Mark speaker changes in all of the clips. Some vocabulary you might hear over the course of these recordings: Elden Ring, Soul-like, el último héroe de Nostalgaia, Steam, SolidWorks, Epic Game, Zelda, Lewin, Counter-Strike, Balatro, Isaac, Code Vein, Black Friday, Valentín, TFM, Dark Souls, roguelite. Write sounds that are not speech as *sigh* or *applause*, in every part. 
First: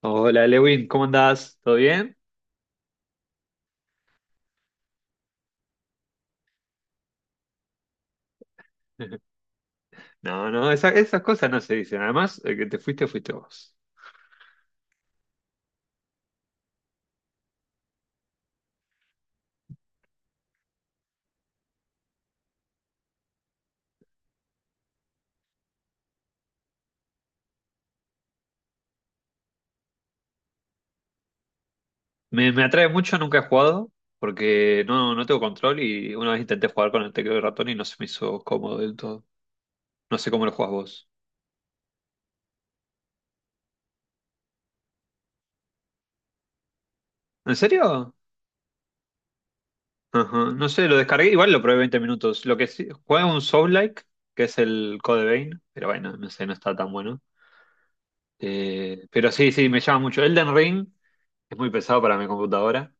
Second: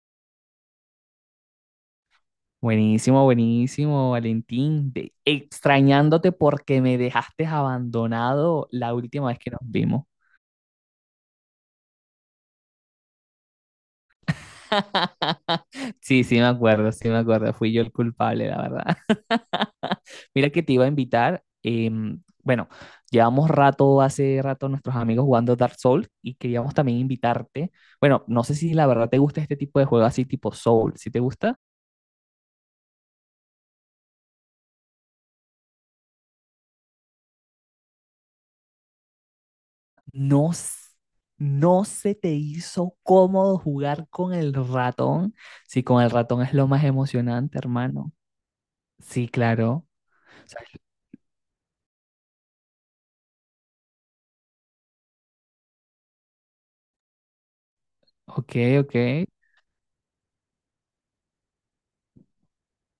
Speaker 1: Hola Lewin, ¿cómo andás? ¿Todo bien?
Speaker 2: Buenísimo, buenísimo, Valentín. Extrañándote porque me dejaste abandonado la
Speaker 1: *laughs*
Speaker 2: última vez que nos vimos.
Speaker 1: No, no, esa- esas cosas no se dicen. Además, el que te fuiste, fuiste vos.
Speaker 2: *laughs* Sí, me acuerdo, sí, me acuerdo. Fui yo el culpable, la verdad. *laughs* Mira que te iba a invitar. Bueno, hace rato, nuestros amigos jugando Dark Souls y queríamos también invitarte. Bueno, no sé si la verdad te gusta este tipo de juego así tipo Soul. ¿Si te gusta?
Speaker 1: Me atrae mucho, nunca he jugado, porque no tengo control y una vez intenté jugar con el teclado y ratón y no se me hizo cómodo del todo. No sé cómo lo
Speaker 2: No,
Speaker 1: jugás
Speaker 2: s-
Speaker 1: vos.
Speaker 2: no se te hizo cómodo jugar con el ratón. Sí, con el ratón es lo más
Speaker 1: ¿En
Speaker 2: emocionante, hermano.
Speaker 1: serio?
Speaker 2: Sí, claro. O
Speaker 1: Ajá,
Speaker 2: sea,
Speaker 1: no sé, lo descargué, igual lo probé 20 minutos. Lo que sí, juega un Soul-like, que es el Code Vein, pero bueno, no sé, no está tan bueno.
Speaker 2: ok, ok.
Speaker 1: Pero sí, sí, me llama mucho. Elden Ring es muy pesado para mi computadora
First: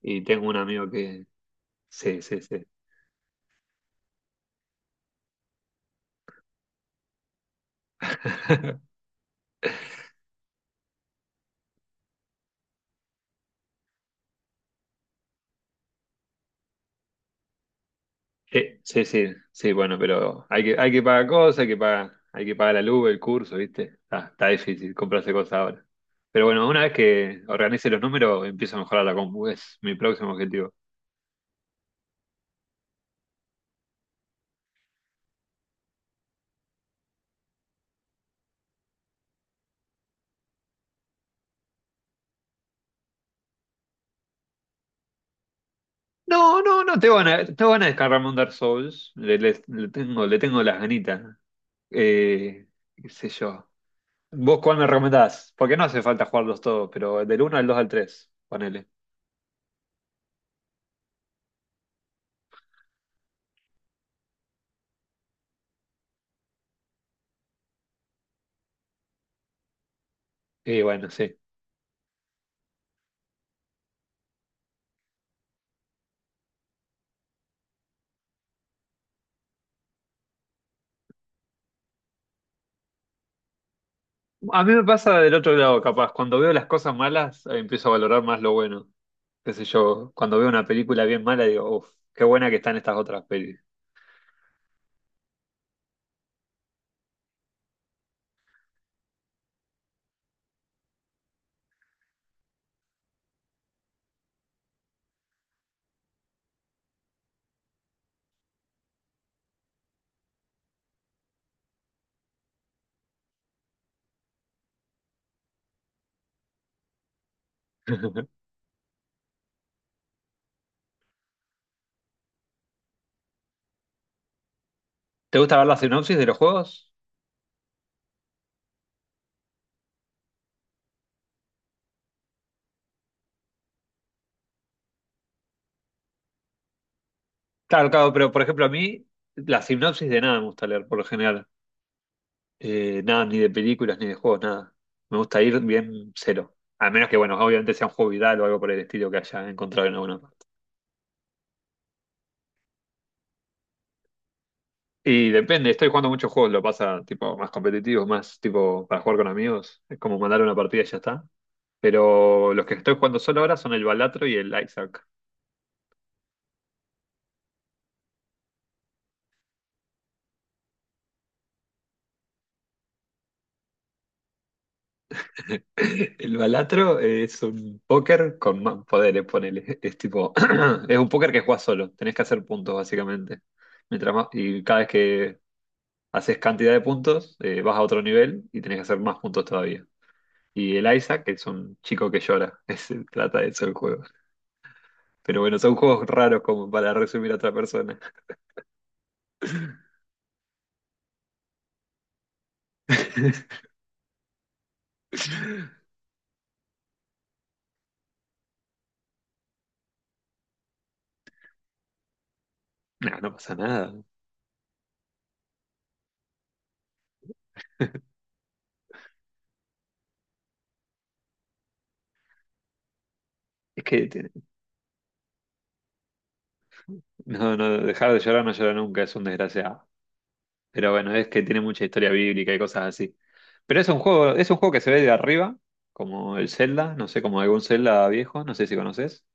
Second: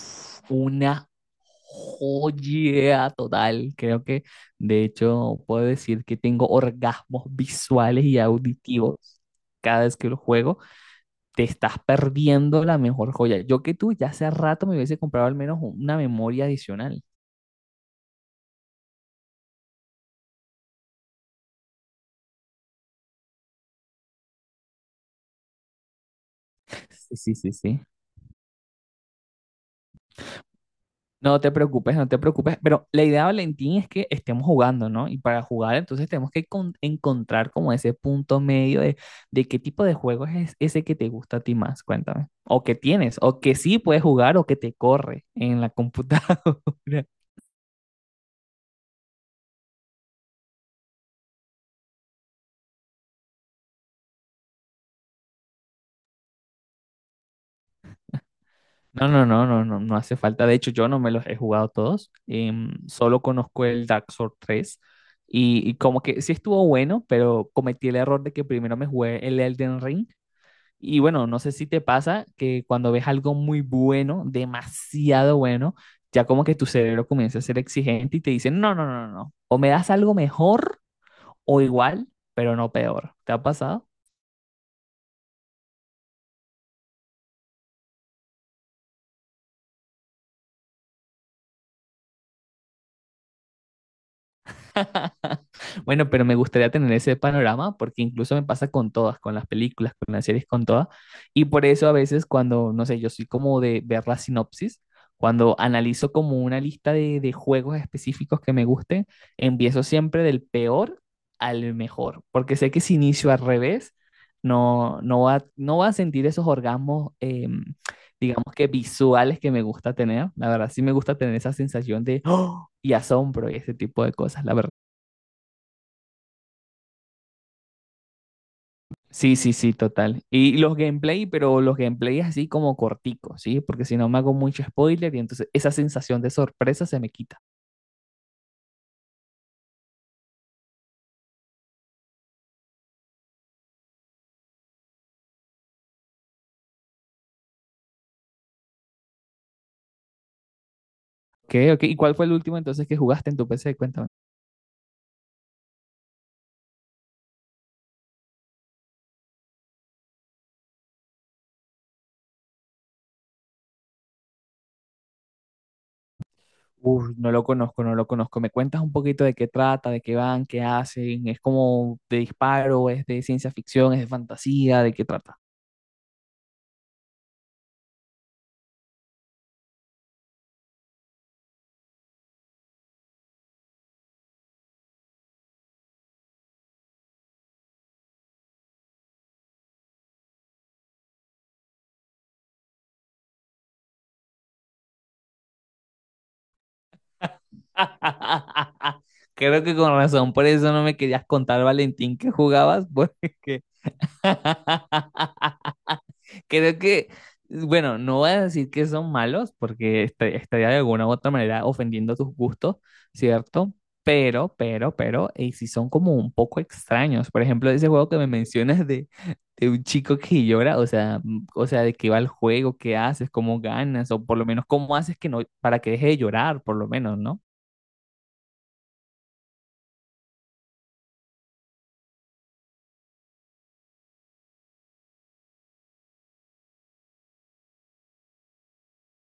Speaker 1: y tengo un amigo
Speaker 2: una
Speaker 1: que Sí, sí, sí.
Speaker 2: joya total. Creo que, de hecho, puedo decir que tengo orgasmos visuales y
Speaker 1: *laughs*
Speaker 2: auditivos cada vez que lo juego. Te estás perdiendo la mejor joya. Yo que tú ya hace rato me hubiese comprado al menos una memoria adicional.
Speaker 1: Sí, sí, sí, bueno, pero hay que pagar cosas, hay que pagar la luz, el curso, ¿viste? Está difícil comprarse cosas ahora. Pero bueno, una vez
Speaker 2: Sí, sí,
Speaker 1: que
Speaker 2: sí, sí.
Speaker 1: organice los números, empiezo a mejorar la compu, es mi próximo objetivo.
Speaker 2: No te preocupes, no te preocupes. Pero la idea, Valentín, es que estemos jugando, ¿no? Y para jugar, entonces tenemos que encontrar como ese punto medio de qué tipo de juego es ese que te gusta a ti más. Cuéntame. O que tienes, o que sí puedes jugar, o que te corre en la computadora.
Speaker 1: No, no, no,
Speaker 2: *laughs*
Speaker 1: te van a descargarme un Dark Souls, le, le tengo las ganitas. Eh, Qué sé yo. ¿Vos cuál me recomendás? Porque no hace falta jugarlos todos, pero del uno al 2 al 3 ponele.
Speaker 2: No, no, no, no, no, no hace falta. De hecho, yo no me los he jugado todos. Solo conozco el Dark Souls tres. Y como que sí estuvo bueno, pero cometí el error de que primero me jugué el Elden Ring.
Speaker 1: Y
Speaker 2: Y
Speaker 1: bueno,
Speaker 2: bueno, no
Speaker 1: sí.
Speaker 2: sé si te pasa que cuando ves algo muy bueno, demasiado bueno, ya como que tu cerebro comienza a ser exigente y te dice, no, no, no, no, no, o me das algo mejor o igual, pero no peor. ¿Te ha pasado?
Speaker 1: A mí me pasa del otro lado, capaz. Cuando veo las cosas malas, empiezo a valorar más lo bueno. Qué sé yo, cuando veo una película bien mala, digo, uff, qué buena que están estas otras pelis.
Speaker 2: Bueno, pero me gustaría tener ese panorama porque incluso me pasa con todas, con las películas, con las series, con todas. Y por eso a veces cuando, no sé, yo soy como de ver la sinopsis, cuando analizo como una lista de juegos específicos que me gusten, empiezo siempre del peor al mejor, porque sé que si inicio al revés, no, no va a sentir esos orgasmos,
Speaker 1: *laughs*
Speaker 2: digamos que visuales que me gusta tener. La verdad, sí me gusta tener esa sensación de *gasps* ¡oh! Y asombro y ese tipo de cosas, la verdad.
Speaker 1: ¿Te gusta ver la sinopsis de los juegos?
Speaker 2: Sí, sí, sí, total. Y los gameplay, pero los gameplays así como corticos, ¿sí? Porque si no me hago mucho spoiler y entonces esa sensación de sorpresa se me quita.
Speaker 1: Claro, claro, pero por ejemplo a mí, la sinopsis de nada me gusta leer, por lo general. Nada, ni de películas, ni de juegos, nada. Me gusta ir bien cero. A menos que, bueno, obviamente sea un juego viral o algo por el estilo que haya encontrado en alguna
Speaker 2: Ok, ok. ¿Y cuál fue el último entonces que jugaste en tu PC? Cuéntame.
Speaker 1: Y depende, estoy jugando muchos juegos, lo pasa tipo más competitivos, más tipo para jugar con amigos, es como mandar una partida y ya está. Pero los que estoy jugando solo ahora son el Balatro y el Isaac.
Speaker 2: Uf, no lo conozco, no lo conozco. ¿Me cuentas un poquito de qué trata, de qué van, qué hacen? ¿Es como de disparo, es de ciencia ficción, es de fantasía, de qué trata?
Speaker 1: *laughs* El Balatro es un póker con más poderes, ponele. Es tipo, *clears throat* es un póker que juegas solo, tenés que hacer puntos básicamente. Mientras más, y cada vez que haces cantidad de puntos, vas a otro nivel y tenés que hacer más puntos todavía. Y el Isaac es un chico que llora, *laughs* es- trata de eso el juego. Pero bueno, son juegos raros como para resumir a otra persona.
Speaker 2: *laughs* Creo que con razón, por eso no me querías contar, Valentín, que jugabas, porque...
Speaker 1: *laughs*
Speaker 2: *laughs* Creo que, bueno, no voy a decir que son malos, porque estaría de alguna u otra manera ofendiendo tus gustos,
Speaker 1: No, no pasa
Speaker 2: ¿cierto?
Speaker 1: nada.
Speaker 2: Pero, y si son como un poco extraños. Por ejemplo, ese juego que
Speaker 1: *laughs*
Speaker 2: me mencionas de un chico que llora, o sea, o sea, de qué va el juego, qué haces, cómo
Speaker 1: Es que
Speaker 2: ganas, o
Speaker 1: te-
Speaker 2: por lo menos cómo haces que no, para que deje de llorar, por lo menos, ¿no?
Speaker 1: no, no, dejar de llorar no llora nunca, es un desgraciado. Pero bueno, es que tiene mucha historia bíblica y cosas así. Pero es un juego que se ve de arriba, como el Zelda, no sé, como algún Zelda viejo, no sé si conoces.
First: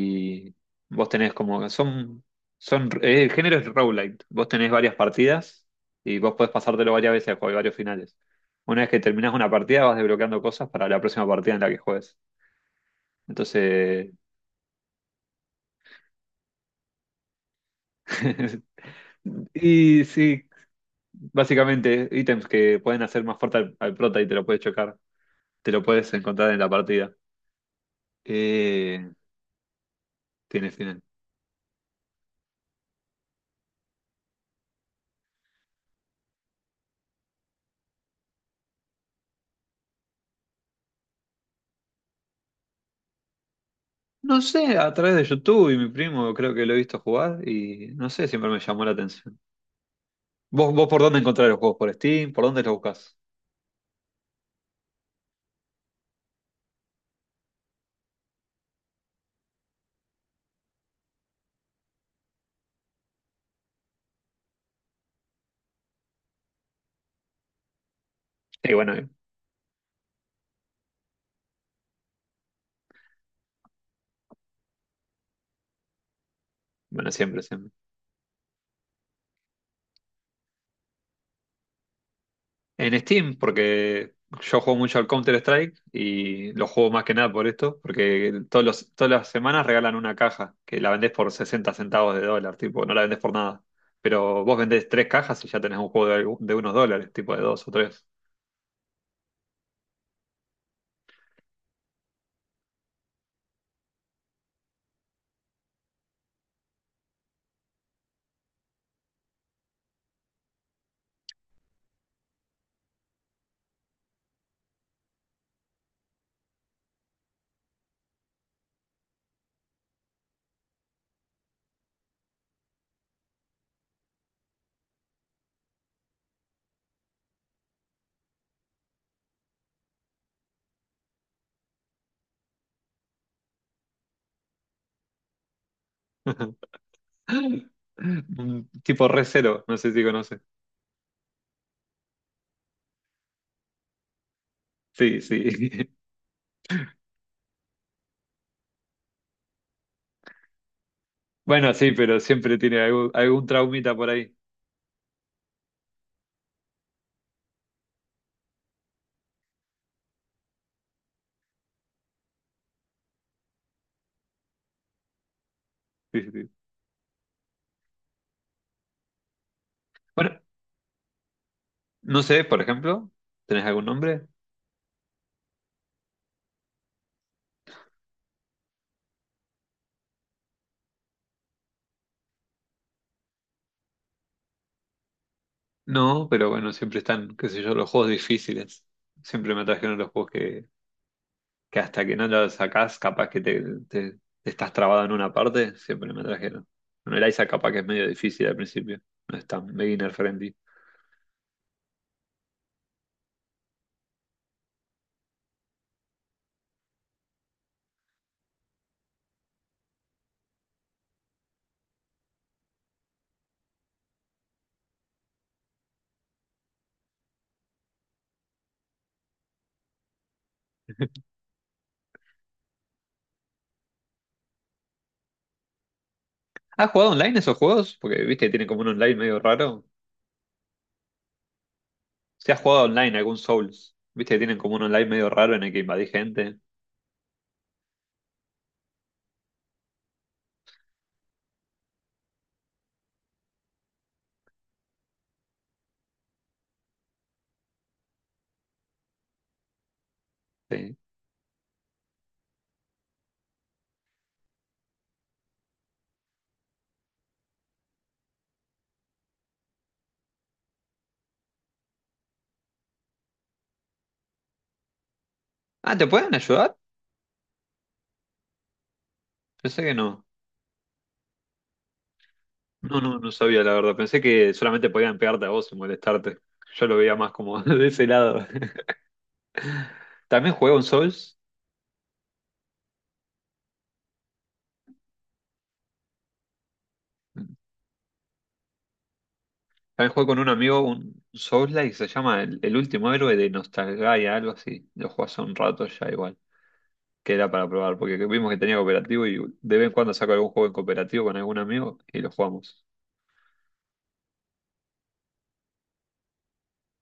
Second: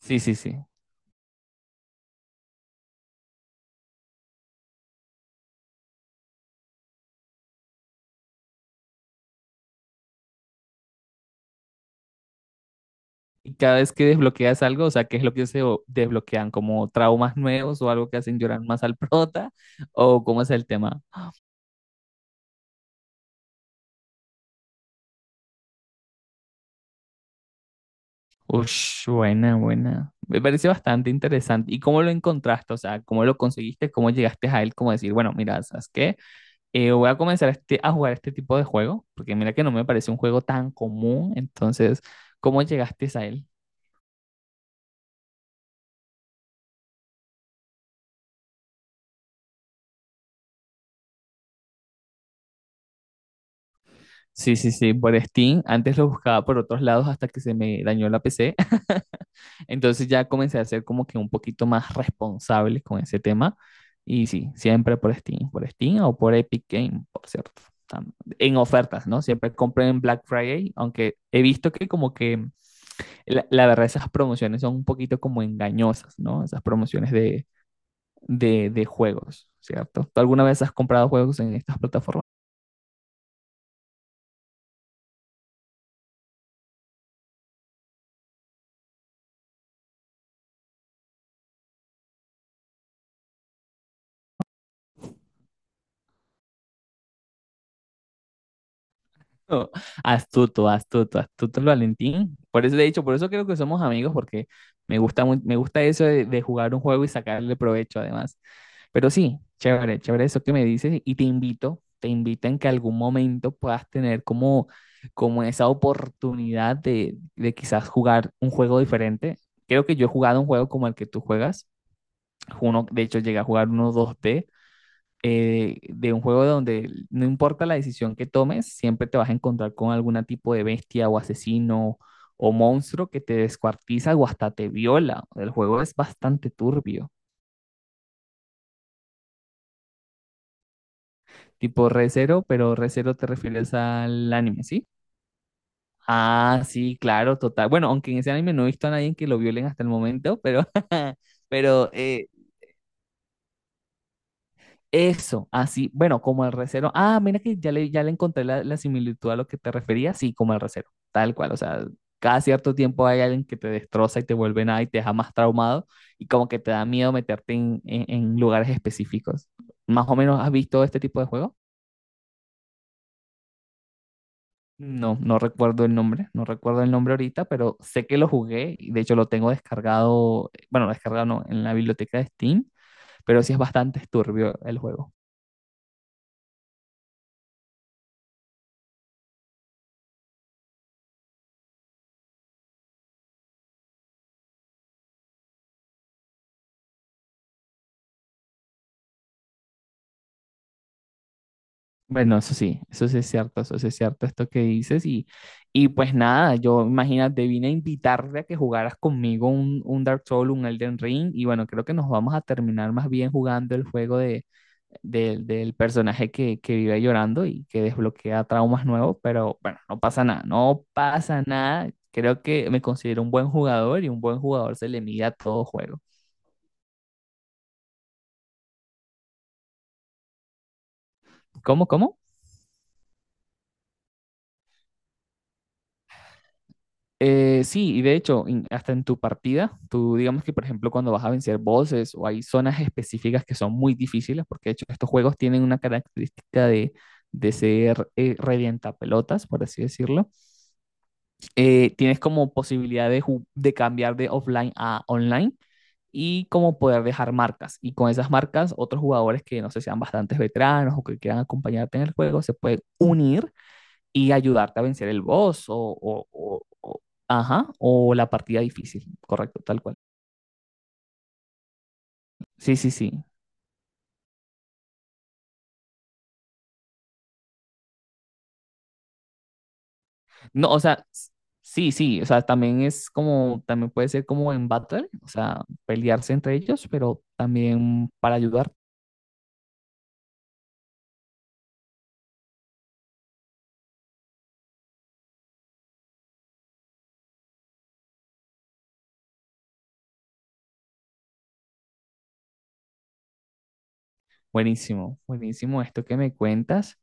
Speaker 2: Sí, sí, sí.
Speaker 1: vos tenés como, son, el género es roguelite. Vos tenés varias partidas y vos podés pasártelo varias veces porque hay varios finales. Una vez que terminás una partida vas desbloqueando cosas para la próxima partida en la que juegues.
Speaker 2: Y cada vez que
Speaker 1: Entonces,
Speaker 2: desbloqueas algo, o sea, ¿qué es lo que se desbloquean? ¿Como traumas nuevos o algo que hacen llorar
Speaker 1: *laughs*
Speaker 2: más al prota?
Speaker 1: y
Speaker 2: ¿O cómo
Speaker 1: sí,
Speaker 2: es el tema?
Speaker 1: básicamente ítems que pueden hacer más fuerte al, al prota y te lo puedes chocar, te lo puedes encontrar en la partida.
Speaker 2: Ush,
Speaker 1: Eh,
Speaker 2: buena, buena. Me parece
Speaker 1: Tiene final.
Speaker 2: bastante interesante. ¿Y cómo lo encontraste? O sea, ¿cómo lo conseguiste? ¿Cómo llegaste a él? Como decir, bueno, mira, ¿sabes qué? Voy a comenzar este, a jugar este tipo de juego, porque mira que no me parece un juego tan común. Entonces, ¿cómo llegaste a él?
Speaker 1: No sé, a través de YouTube y mi primo creo que lo he visto jugar y no sé, siempre me llamó la atención. ¿Vos por dónde encontrás los juegos? ¿Por Steam? ¿Por dónde los buscas?
Speaker 2: Sí, sí, sí, por Steam. Antes lo buscaba por otros lados hasta que se me dañó la PC. Entonces ya comencé a ser como que un poquito más responsable con ese tema. Y sí, siempre por Steam o por Epic Game, por cierto. tam- En
Speaker 1: Sí, bueno,
Speaker 2: ofertas, ¿no? Siempre compren en Black Friday, aunque he visto que como que la verdad esas promociones son un poquito como engañosas, ¿no? Esas promociones
Speaker 1: bueno, siempre, siempre.
Speaker 2: de juegos, ¿cierto? ¿Tú alguna vez has comprado juegos en estas plataformas?
Speaker 1: En Steam, porque yo juego mucho al Counter-Strike y lo juego más que nada por esto, porque todas las semanas regalan una caja que la vendés por 60 centavos de dólar, tipo, no la vendés por nada. Pero vos vendés tres cajas y ya tenés un juego de, algu- de unos dólares, tipo de dos o tres.
Speaker 2: No, astuto, astuto, astuto el Valentín. Por eso, de hecho, por eso creo que somos amigos, porque me gusta, me gusta eso de jugar un juego y sacarle provecho además. Pero sí, chévere, chévere eso que me dices y te invito en que algún momento puedas tener como, como esa oportunidad de quizás jugar un juego diferente. Creo que yo he jugado un juego como el que tú juegas. Uno, de hecho, llegué a jugar uno dos d de un juego donde no importa la decisión que tomes, siempre te vas a encontrar con algún tipo de bestia o asesino o monstruo que te descuartiza o hasta te viola. El juego es bastante
Speaker 1: *laughs*
Speaker 2: turbio,
Speaker 1: Un tipo re cero, no sé si conoces.
Speaker 2: tipo Recero, pero Recero te refieres al anime, ¿sí?
Speaker 1: Sí, sí. *laughs*
Speaker 2: Ah, sí, claro, total. Bueno, aunque en ese anime no he visto a nadie que lo violen hasta el momento, pero, *laughs*
Speaker 1: Bueno,
Speaker 2: pero
Speaker 1: sí, pero siempre tiene algún, algún traumita por ahí.
Speaker 2: eso, así, bueno, como el recero. Ah, mira que ya le encontré la, la similitud a lo que te refería, sí, como el recero, tal cual, o sea, cada cierto tiempo hay alguien que te destroza y te vuelve nada y te deja más traumado
Speaker 1: Sí,
Speaker 2: y
Speaker 1: sí,
Speaker 2: como
Speaker 1: sí.
Speaker 2: que te da miedo meterte en, en lugares específicos. ¿Más o
Speaker 1: Bueno,
Speaker 2: menos has visto este tipo de juego?
Speaker 1: no sé, por ejemplo, ¿tenés algún nombre?
Speaker 2: No, no recuerdo el nombre, no recuerdo el nombre ahorita, pero sé que lo jugué y de hecho lo tengo descargado, bueno, descargado no, en la biblioteca de Steam, pero sí es bastante turbio el juego.
Speaker 1: No, pero bueno, siempre están, qué sé yo, los juegos difíciles. Siempre me atrajeron los juegos que hasta que no los sacás, capaz que te, te- te estás trabado en una parte, siempre me atrajeron. Bueno, el ISA capaz que es medio difícil al principio, no es tan beginner friendly.
Speaker 2: Bueno, eso sí es cierto, eso sí es cierto, esto que dices. Y pues nada, yo imagínate, vine a invitarte a que jugaras conmigo un Dark Souls, un Elden Ring. Y bueno, creo que nos vamos a terminar más bien jugando el juego de, del personaje que vive llorando y que desbloquea traumas nuevos. Pero bueno, no pasa nada, no pasa nada. Creo que me considero un buen jugador y un buen jugador se le mide a todo juego.
Speaker 1: ¿Has jugado online esos juegos? Porque viste que tienen como un online medio raro.
Speaker 2: ¿Cómo, cómo?
Speaker 1: Si has jugado online algún Souls, viste que tienen como un online medio raro en el que invadís gente.
Speaker 2: Sí, y de hecho, hasta en tu partida, tú digamos que, por ejemplo, cuando vas a vencer bosses o hay zonas específicas que son muy difíciles, porque de hecho estos juegos tienen una característica de ser revientapelotas, por así decirlo,
Speaker 1: Sí.
Speaker 2: tienes como posibilidad de, de cambiar de offline a online y como poder dejar marcas. Y con esas marcas, otros jugadores que no sé, sean bastantes veteranos o que quieran acompañarte en el juego, se pueden unir y ayudarte a vencer el boss o,
Speaker 1: Ah, ¿te
Speaker 2: o-
Speaker 1: pueden
Speaker 2: o-
Speaker 1: ayudar?
Speaker 2: o- ajá, o la partida difícil, correcto, tal
Speaker 1: Pensé que
Speaker 2: cual.
Speaker 1: no.
Speaker 2: Sí, sí,
Speaker 1: No, no,
Speaker 2: sí.
Speaker 1: no sabía, la verdad. Pensé que solamente podían pegarte a vos y molestarte. Yo lo veía más como *laughs* de ese lado. *laughs* También
Speaker 2: No,
Speaker 1: jugué
Speaker 2: o
Speaker 1: un
Speaker 2: sea,
Speaker 1: Souls.
Speaker 2: sí, sí, o sea, también es como, también puede ser como en battle, o sea, pelearse entre ellos, pero también para ayudar.
Speaker 1: También jugué con un amigo un Souls-like, se llama el último héroe de Nostalgaia, algo así. Lo jugué hace un rato ya igual. Que era para probar, porque vimos que tenía cooperativo y de vez en cuando saco algún juego en cooperativo con algún amigo y lo jugamos.
Speaker 2: Buenísimo, buenísimo esto que me cuentas.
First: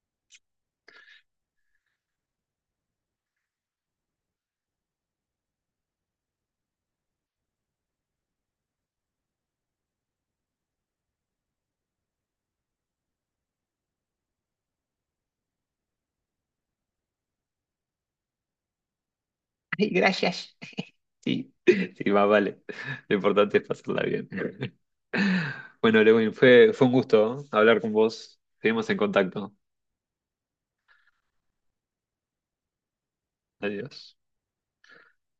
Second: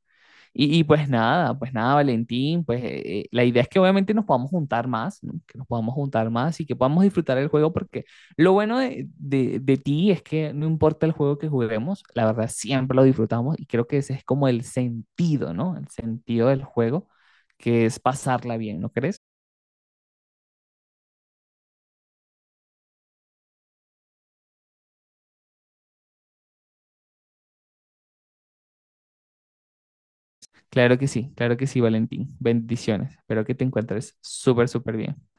Speaker 2: Y pues nada, Valentín, pues la idea es que obviamente nos podamos juntar más, ¿no? Que nos podamos juntar más y que podamos disfrutar el juego porque lo bueno de, de ti es que no importa el juego que juguemos, la verdad siempre lo disfrutamos y creo que ese es como el sentido, ¿no? El sentido del juego, que es pasarla bien, ¿no crees?
Speaker 1: *laughs* Ay, gracias. Sí, *laughs* sí, más vale. Lo importante es pasarla bien. *laughs* Bueno, Lewin, fue un gusto, ¿eh? Hablar con vos. Seguimos en contacto.
Speaker 2: Claro que sí, Valentín. Bendiciones. Espero que te
Speaker 1: Adiós.
Speaker 2: encuentres súper, súper bien.